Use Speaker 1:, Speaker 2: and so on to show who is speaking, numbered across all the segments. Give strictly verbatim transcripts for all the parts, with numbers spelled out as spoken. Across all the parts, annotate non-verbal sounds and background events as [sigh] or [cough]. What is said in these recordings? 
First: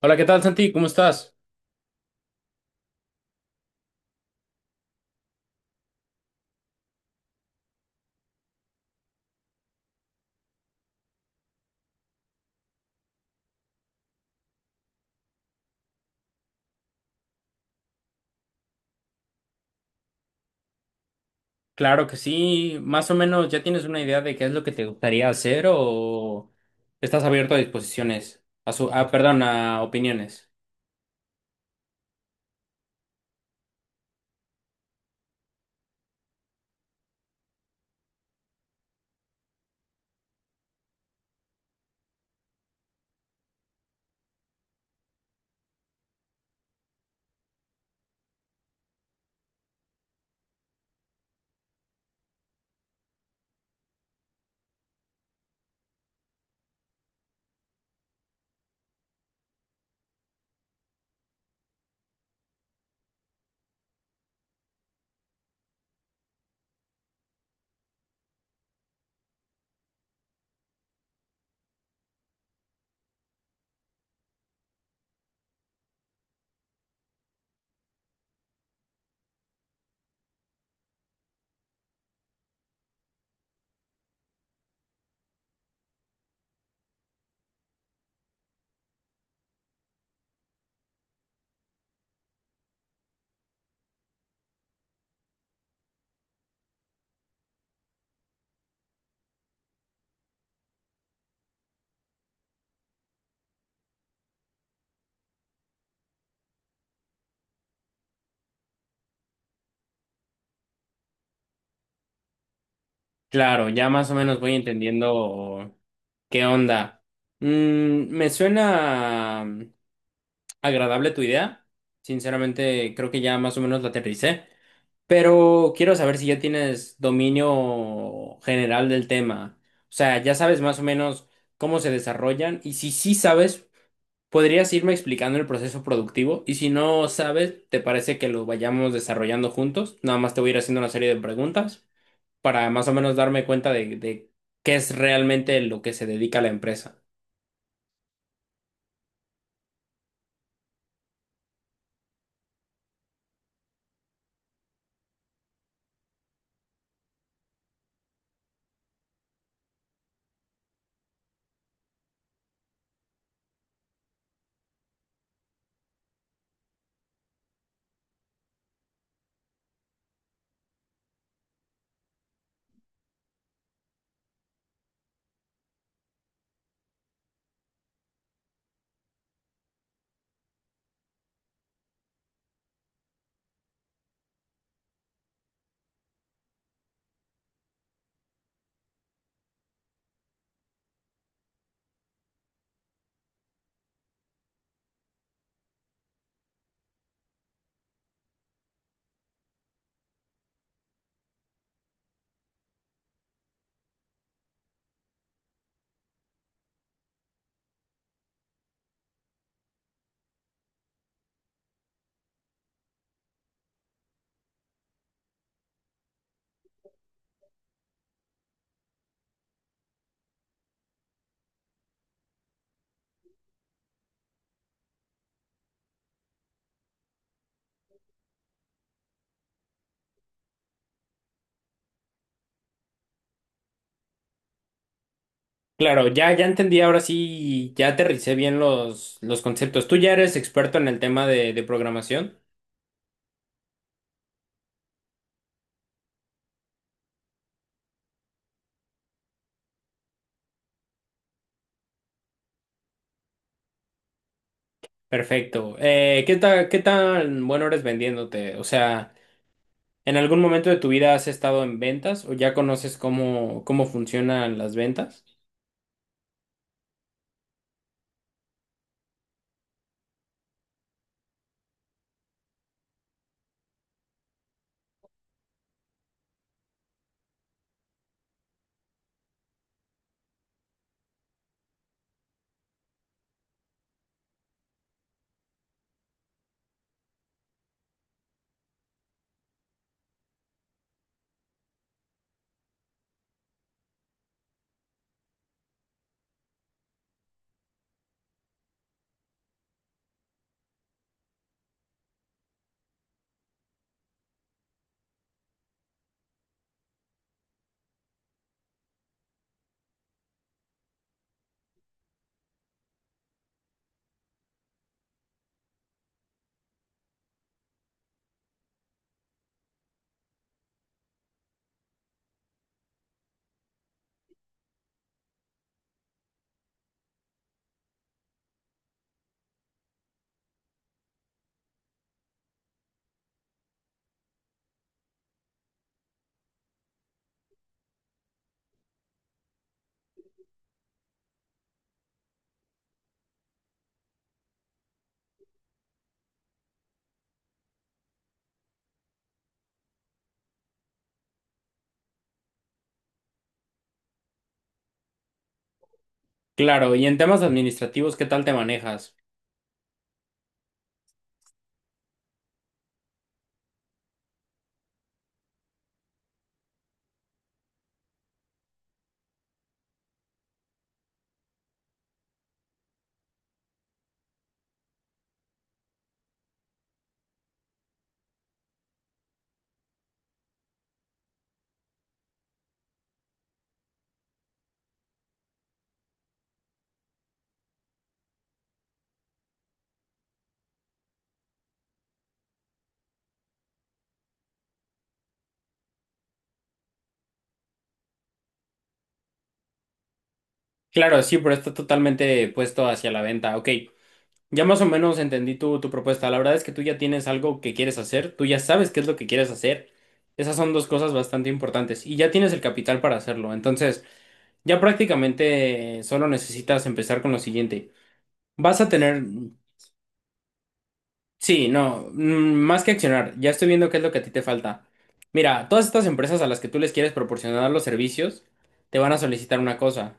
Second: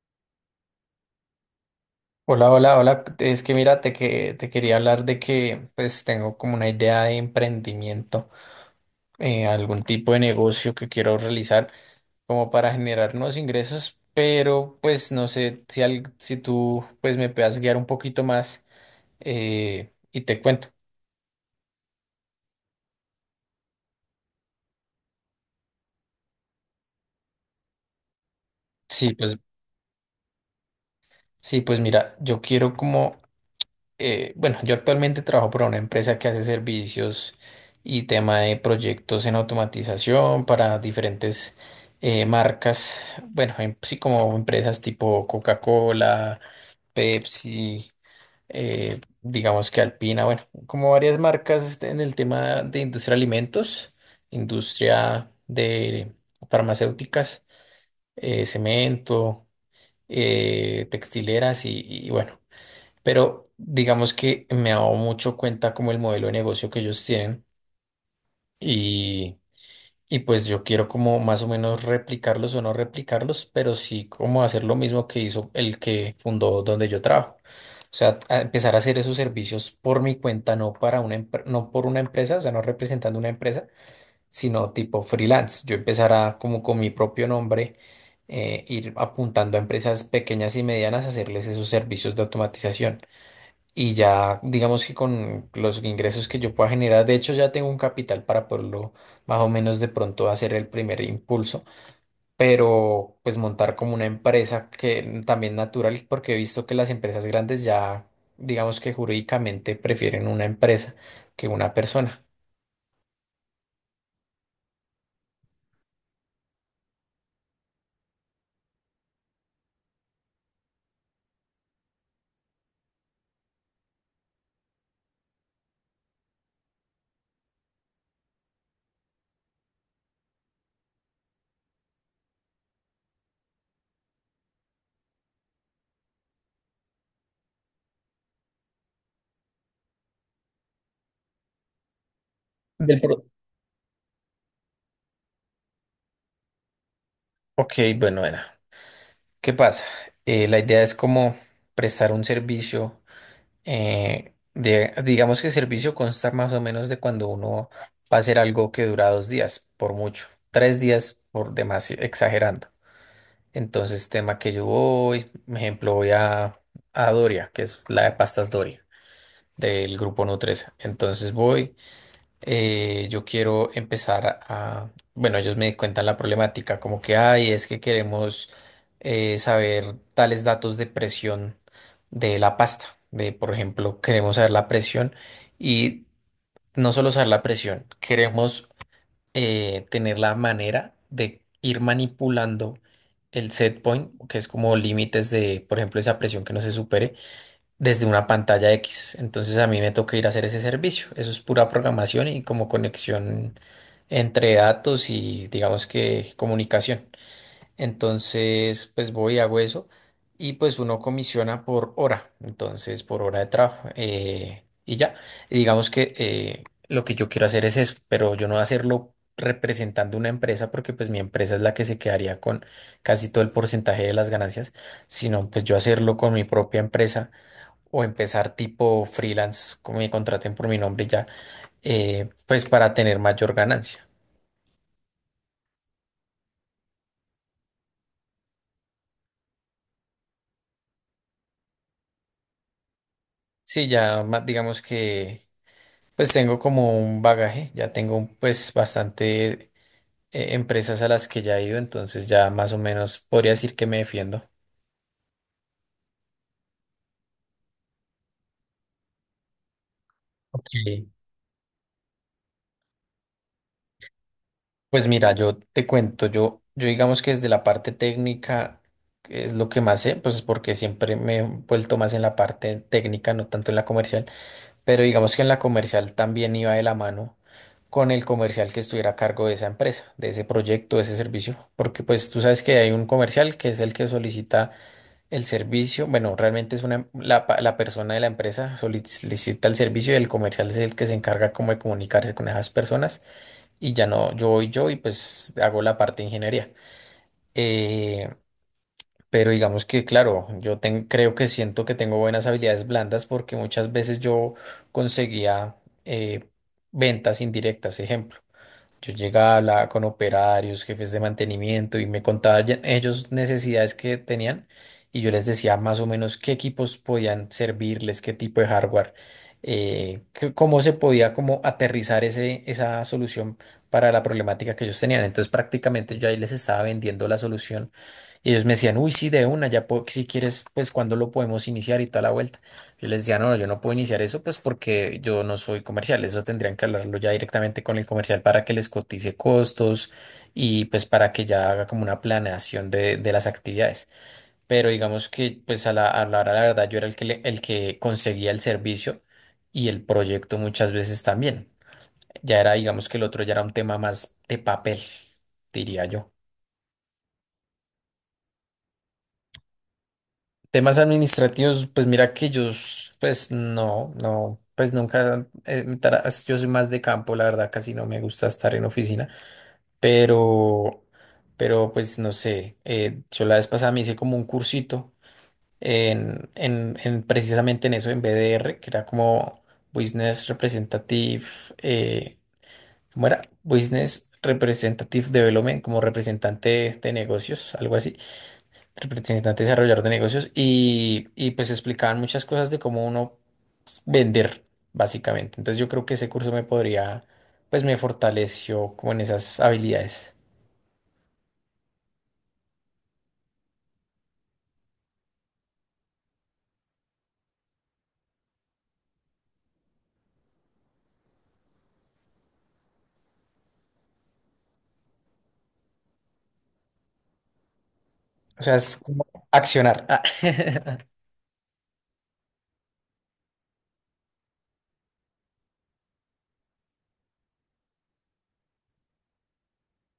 Speaker 1: Hola, ¿qué tal, Santi? ¿Cómo estás?
Speaker 2: Hola, hola, hola. Es que mira, te, que, te quería hablar de que pues tengo como una idea de emprendimiento, eh, algún tipo de negocio que quiero realizar como para generar nuevos ingresos, pero pues no sé si, al- si tú pues me puedas guiar un poquito más eh, y te cuento.
Speaker 1: Claro que sí. Más o menos, ¿ya tienes una idea de qué es lo que te gustaría hacer o estás abierto a disposiciones? A su, ah,
Speaker 2: Sí, pues,
Speaker 1: perdón, a opiniones.
Speaker 2: sí, pues mira, yo quiero como eh, bueno, yo actualmente trabajo para una empresa que hace servicios y tema de proyectos en automatización para diferentes eh, marcas. Bueno, em- sí, como empresas tipo Coca-Cola, Pepsi, eh, digamos que Alpina, bueno, como varias marcas, este, en el tema de industria de alimentos, industria de farmacéuticas, eh, cemento, eh, textileras y y bueno, pero digamos que me he dado mucho cuenta como el modelo de negocio que ellos tienen, y, y pues yo quiero como más o menos replicarlos, o no replicarlos, pero sí como hacer lo mismo que hizo el que fundó donde yo trabajo. O sea, a empezar a hacer esos servicios por mi cuenta, no para una empre- no por una empresa, o sea, no representando una empresa, sino tipo freelance. Yo empezar a como con mi propio nombre eh, ir apuntando a empresas pequeñas y medianas a hacerles esos servicios de automatización. Y ya, digamos que con los ingresos que yo pueda generar, de hecho ya tengo un capital para poderlo más o menos de pronto hacer el primer impulso, pero pues montar como una empresa que también natural, porque he visto que las empresas grandes ya, digamos que jurídicamente prefieren una empresa que una persona.
Speaker 1: Claro, ya más o menos voy entendiendo qué onda. Mm, me suena. Agradable tu idea. Sinceramente, creo que ya más o menos la aterricé. Pero quiero saber si ya tienes dominio general del tema. O sea, ya sabes más o menos cómo se desarrollan y si sí sabes, podrías irme explicando el proceso productivo y si no sabes, ¿te parece que lo vayamos desarrollando juntos? Nada más te voy a ir haciendo una serie de preguntas para más o
Speaker 2: Del
Speaker 1: menos
Speaker 2: pro-
Speaker 1: darme cuenta de, de qué es realmente lo que se dedica a la empresa.
Speaker 2: Ok, bueno, era. ¿Qué pasa? Eh, la idea es como prestar un servicio. Eh, de- digamos que el servicio consta más o menos de cuando uno va a hacer algo que dura dos días, por mucho, tres días por demás, exagerando. Entonces, tema que yo voy, por ejemplo, voy a, a Doria, que es la de pastas Doria del grupo Nutresa. Entonces voy, eh, yo quiero empezar a, bueno, ellos me cuentan la problemática, como que, ay, es que queremos eh, saber tales datos de presión de la pasta, de, por ejemplo, queremos saber la presión, y no solo saber la presión, queremos eh, tener la manera de ir manipulando el set point, que es como límites de, por ejemplo, esa presión que no se supere desde una pantalla X. Entonces a mí me toca ir a hacer ese servicio. Eso es pura programación y como conexión entre datos y digamos que comunicación. Entonces pues voy, hago eso, y pues uno comisiona por hora, entonces por hora de trabajo, eh, y ya. Y digamos que, eh, lo que yo quiero hacer es eso, pero yo no voy a hacerlo representando una empresa, porque pues mi empresa es la que se quedaría con casi todo el porcentaje de las ganancias, sino pues yo hacerlo con mi propia empresa o empezar tipo freelance, como me contraten por mi nombre y ya, eh, pues para tener mayor ganancia.
Speaker 1: Claro, ya, ya entendí, ahora sí, ya aterricé bien los, los conceptos. Tú ya eres experto en el tema de, de programación.
Speaker 2: Sí, ya ma- digamos que pues tengo como un bagaje, ya tengo pues bastante, eh, empresas a las que ya he ido, entonces ya más o menos podría decir que me defiendo.
Speaker 1: Perfecto. Eh, ¿qué tal, qué tan bueno eres vendiéndote? O sea, ¿en algún
Speaker 2: Ok.
Speaker 1: momento de tu vida has estado en ventas o ya conoces cómo, cómo funcionan las
Speaker 2: Pues
Speaker 1: ventas?
Speaker 2: mira, yo te cuento, yo, yo digamos que desde la parte técnica, que es lo que más sé, pues porque siempre me he vuelto más en la parte técnica, no tanto en la comercial. Pero digamos que en la comercial también iba de la mano con el comercial que estuviera a cargo de esa empresa, de ese proyecto, de ese servicio, porque pues tú sabes que hay un comercial que es el que solicita el servicio. Bueno, realmente es una, la, pa- la persona de la empresa solicita el servicio, y el comercial es el que se encarga como de comunicarse con esas personas y ya no, yo voy yo y pues hago la parte de ingeniería. Eh, pero digamos que, claro, yo ten- creo que siento que tengo buenas habilidades blandas, porque muchas veces yo conseguía, eh, ventas indirectas, ejemplo. Yo llegaba, hablaba con operarios, jefes de mantenimiento y me contaban ya- ellos necesidades que tenían, y yo les decía más o menos qué equipos podían servirles, qué tipo de hardware, eh, qué- cómo se podía como aterrizar ese, esa solución para la problemática que ellos tenían. Entonces prácticamente yo ahí les estaba vendiendo la solución, y ellos me decían, uy, sí, de una, ya po- si quieres, pues cuándo lo podemos iniciar y tal la vuelta. Yo les decía, no, no, yo no puedo iniciar eso, pues porque yo no soy comercial. Eso tendrían que hablarlo ya directamente con el comercial para que les cotice costos y pues para que ya haga como una planeación de, de las actividades. Pero digamos que pues a la, a la hora, la verdad, yo era el que, le- el que conseguía el servicio y el proyecto muchas veces también. Ya era, digamos que el otro ya era un tema más de papel, diría yo.
Speaker 1: Claro, y en temas administrativos, ¿qué tal te manejas?
Speaker 2: Temas administrativos, pues mira que yo, s- pues no, no, pues nunca, eh, me tara- yo soy más de campo, la verdad, casi no me gusta estar en oficina, pero, pero pues no sé, eh, yo la vez pasada me hice como un cursito en, en, en precisamente en eso, en B D R, que era como Business Representative, eh, ¿cómo era? Business Representative Development, como representante de negocios, algo así, representante desarrollador de negocios, y, y pues explicaban muchas cosas de cómo uno pues vender, básicamente. Entonces yo creo que ese curso me podría, pues me fortaleció como en esas habilidades.
Speaker 1: Claro, sí, pero está totalmente puesto hacia la venta. Ok, ya más o menos entendí tu, tu propuesta. La verdad es que tú ya tienes algo que quieres hacer, tú ya sabes qué es lo que quieres hacer. Esas son dos cosas bastante importantes y ya tienes el capital para hacerlo. Entonces, ya prácticamente eh, solo necesitas empezar con lo siguiente.
Speaker 2: O sea,
Speaker 1: Vas a
Speaker 2: es
Speaker 1: tener,
Speaker 2: como accionar. Ah. [laughs]
Speaker 1: sí, no, mm, más que accionar, ya estoy viendo qué es lo que a ti te falta. Mira, todas estas empresas a las que tú les quieres proporcionar los servicios, te van a solicitar una cosa,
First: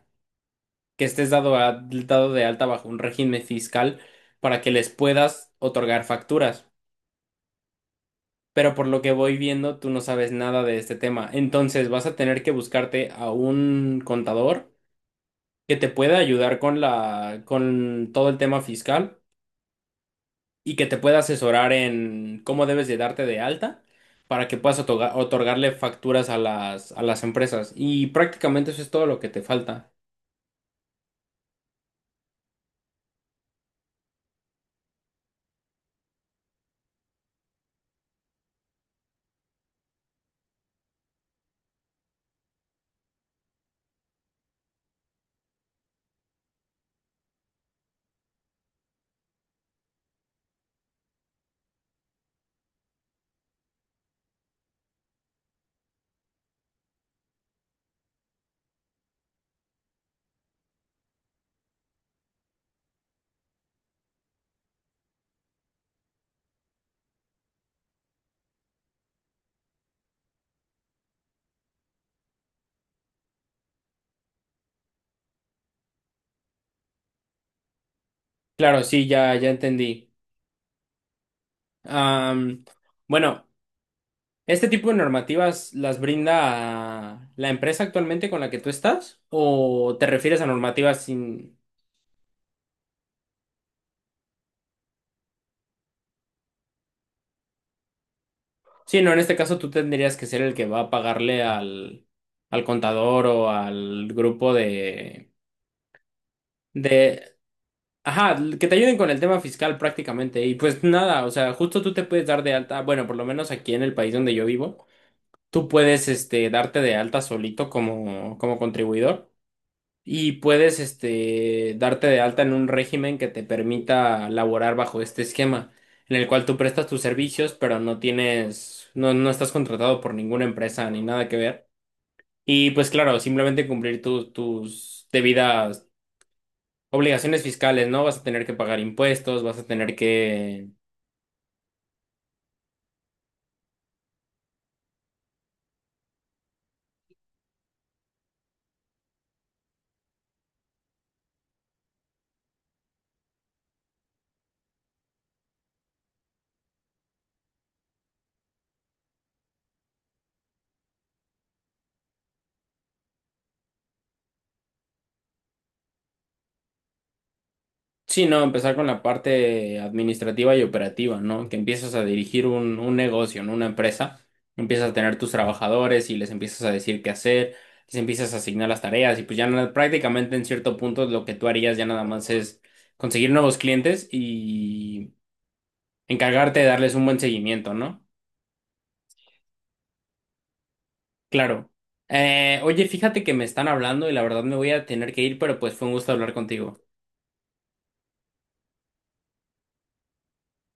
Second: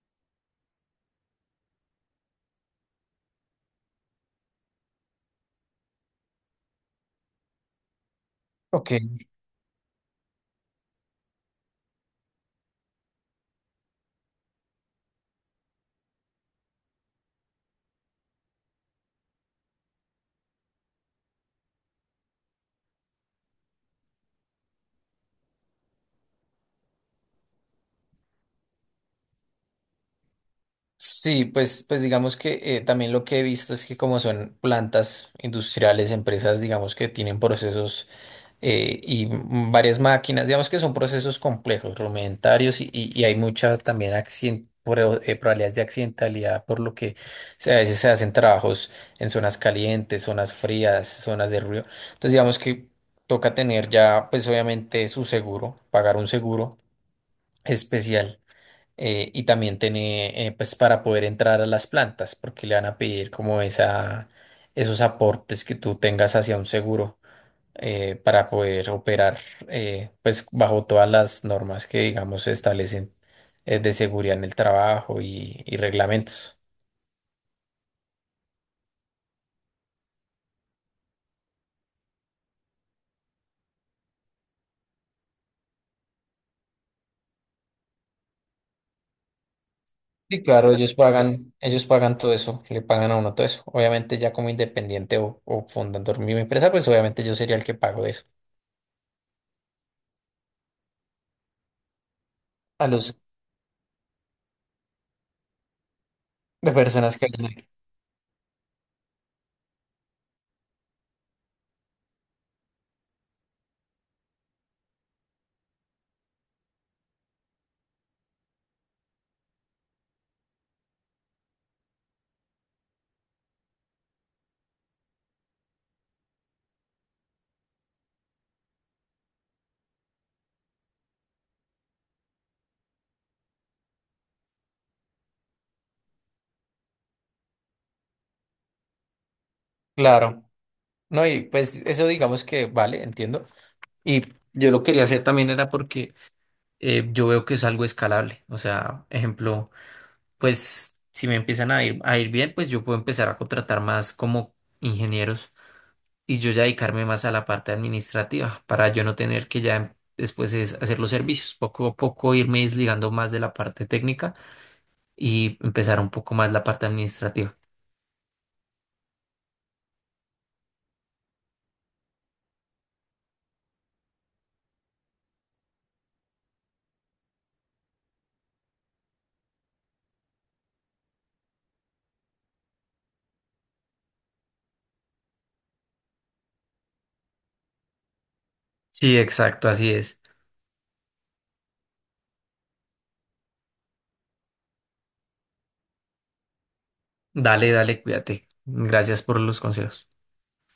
Speaker 1: que estés dado, a- dado de alta bajo un régimen fiscal para que les puedas otorgar facturas. Pero por
Speaker 2: Ok.
Speaker 1: lo que voy viendo, tú no sabes nada de este tema. Entonces vas a tener que buscarte a un contador que te pueda ayudar con la, con todo el tema fiscal y que te pueda asesorar en cómo debes de darte de alta para que puedas otorga- otorgarle facturas a las, a las empresas. Y prácticamente eso es todo lo que te falta.
Speaker 2: Sí, pues, pues digamos que, eh, también lo que he visto es que como son plantas industriales, empresas, digamos que tienen procesos, eh, y varias máquinas. Digamos que son procesos complejos, rudimentarios y, y- y hay mucha también accien- pro- eh, probabilidades de accidentalidad, por lo que se- a veces se hacen trabajos en zonas calientes, zonas frías, zonas de ruido. Entonces, digamos que toca tener ya, pues obviamente su seguro, pagar un seguro especial, eh, y también tener, eh, pues para poder entrar a las plantas, porque le van a pedir como esa, esos aportes que tú tengas hacia un seguro, eh, para poder operar, eh, pues bajo todas las normas que digamos se establecen, eh, de seguridad en el trabajo y, y reglamentos.
Speaker 1: Claro, sí, ya, ya entendí. Am, bueno. ¿Este tipo de normativas las brinda la empresa actualmente con la que tú estás? ¿O te refieres
Speaker 2: Sí,
Speaker 1: a
Speaker 2: claro, ellos
Speaker 1: normativas
Speaker 2: pagan,
Speaker 1: sin...
Speaker 2: ellos pagan todo eso, le pagan a uno todo eso. Obviamente ya como independiente o, o fundando mi empresa, pues obviamente yo sería el que pago eso
Speaker 1: Sí, no, en este caso tú tendrías que ser el que va a pagarle al, al
Speaker 2: a los
Speaker 1: contador o al grupo de,
Speaker 2: de personas que
Speaker 1: de...
Speaker 2: hayan ahí.
Speaker 1: Ajá, que te ayuden con el tema fiscal prácticamente. Y pues nada, o sea, justo tú te puedes dar de alta, bueno, por lo menos aquí en el país donde yo vivo, tú puedes este, darte de alta solito como, como contribuidor. Y puedes, este, darte de alta en un régimen que te permita laborar bajo este esquema, en el cual tú prestas tus servicios, pero no tienes, no, no estás contratado por ninguna empresa ni nada que ver. Y pues claro, simplemente cumplir tus tus debidas obligaciones fiscales, ¿no? Vas a tener que pagar impuestos, vas a tener
Speaker 2: Claro,
Speaker 1: que
Speaker 2: no, y pues eso digamos que vale, entiendo. Y yo lo quería hacer también era porque, eh, yo veo que es algo escalable. O sea, ejemplo, pues si me empiezan a ir, a ir bien, pues yo puedo empezar a contratar más como ingenieros, y yo ya dedicarme más a la parte administrativa, para yo no tener que ya, em, después es hacer los servicios, poco a poco irme desligando más de la parte técnica y empezar un poco más la parte administrativa.
Speaker 1: sí, no, empezar con la parte administrativa y operativa, ¿no? Que empiezas a dirigir un, un negocio, ¿no? Una empresa. Empiezas a tener tus trabajadores y les empiezas a decir qué hacer, les empiezas a asignar las tareas y pues ya nada- prácticamente en cierto punto lo que tú harías ya nada más es conseguir nuevos clientes y encargarte de darles un buen seguimiento, ¿no?
Speaker 2: Sí, exacto, así es.
Speaker 1: Claro. Eh, oye, fíjate que me están hablando y la verdad me voy a tener que ir, pero pues fue un gusto hablar contigo.
Speaker 2: Dale, dale, cuídate. Gracias por los consejos.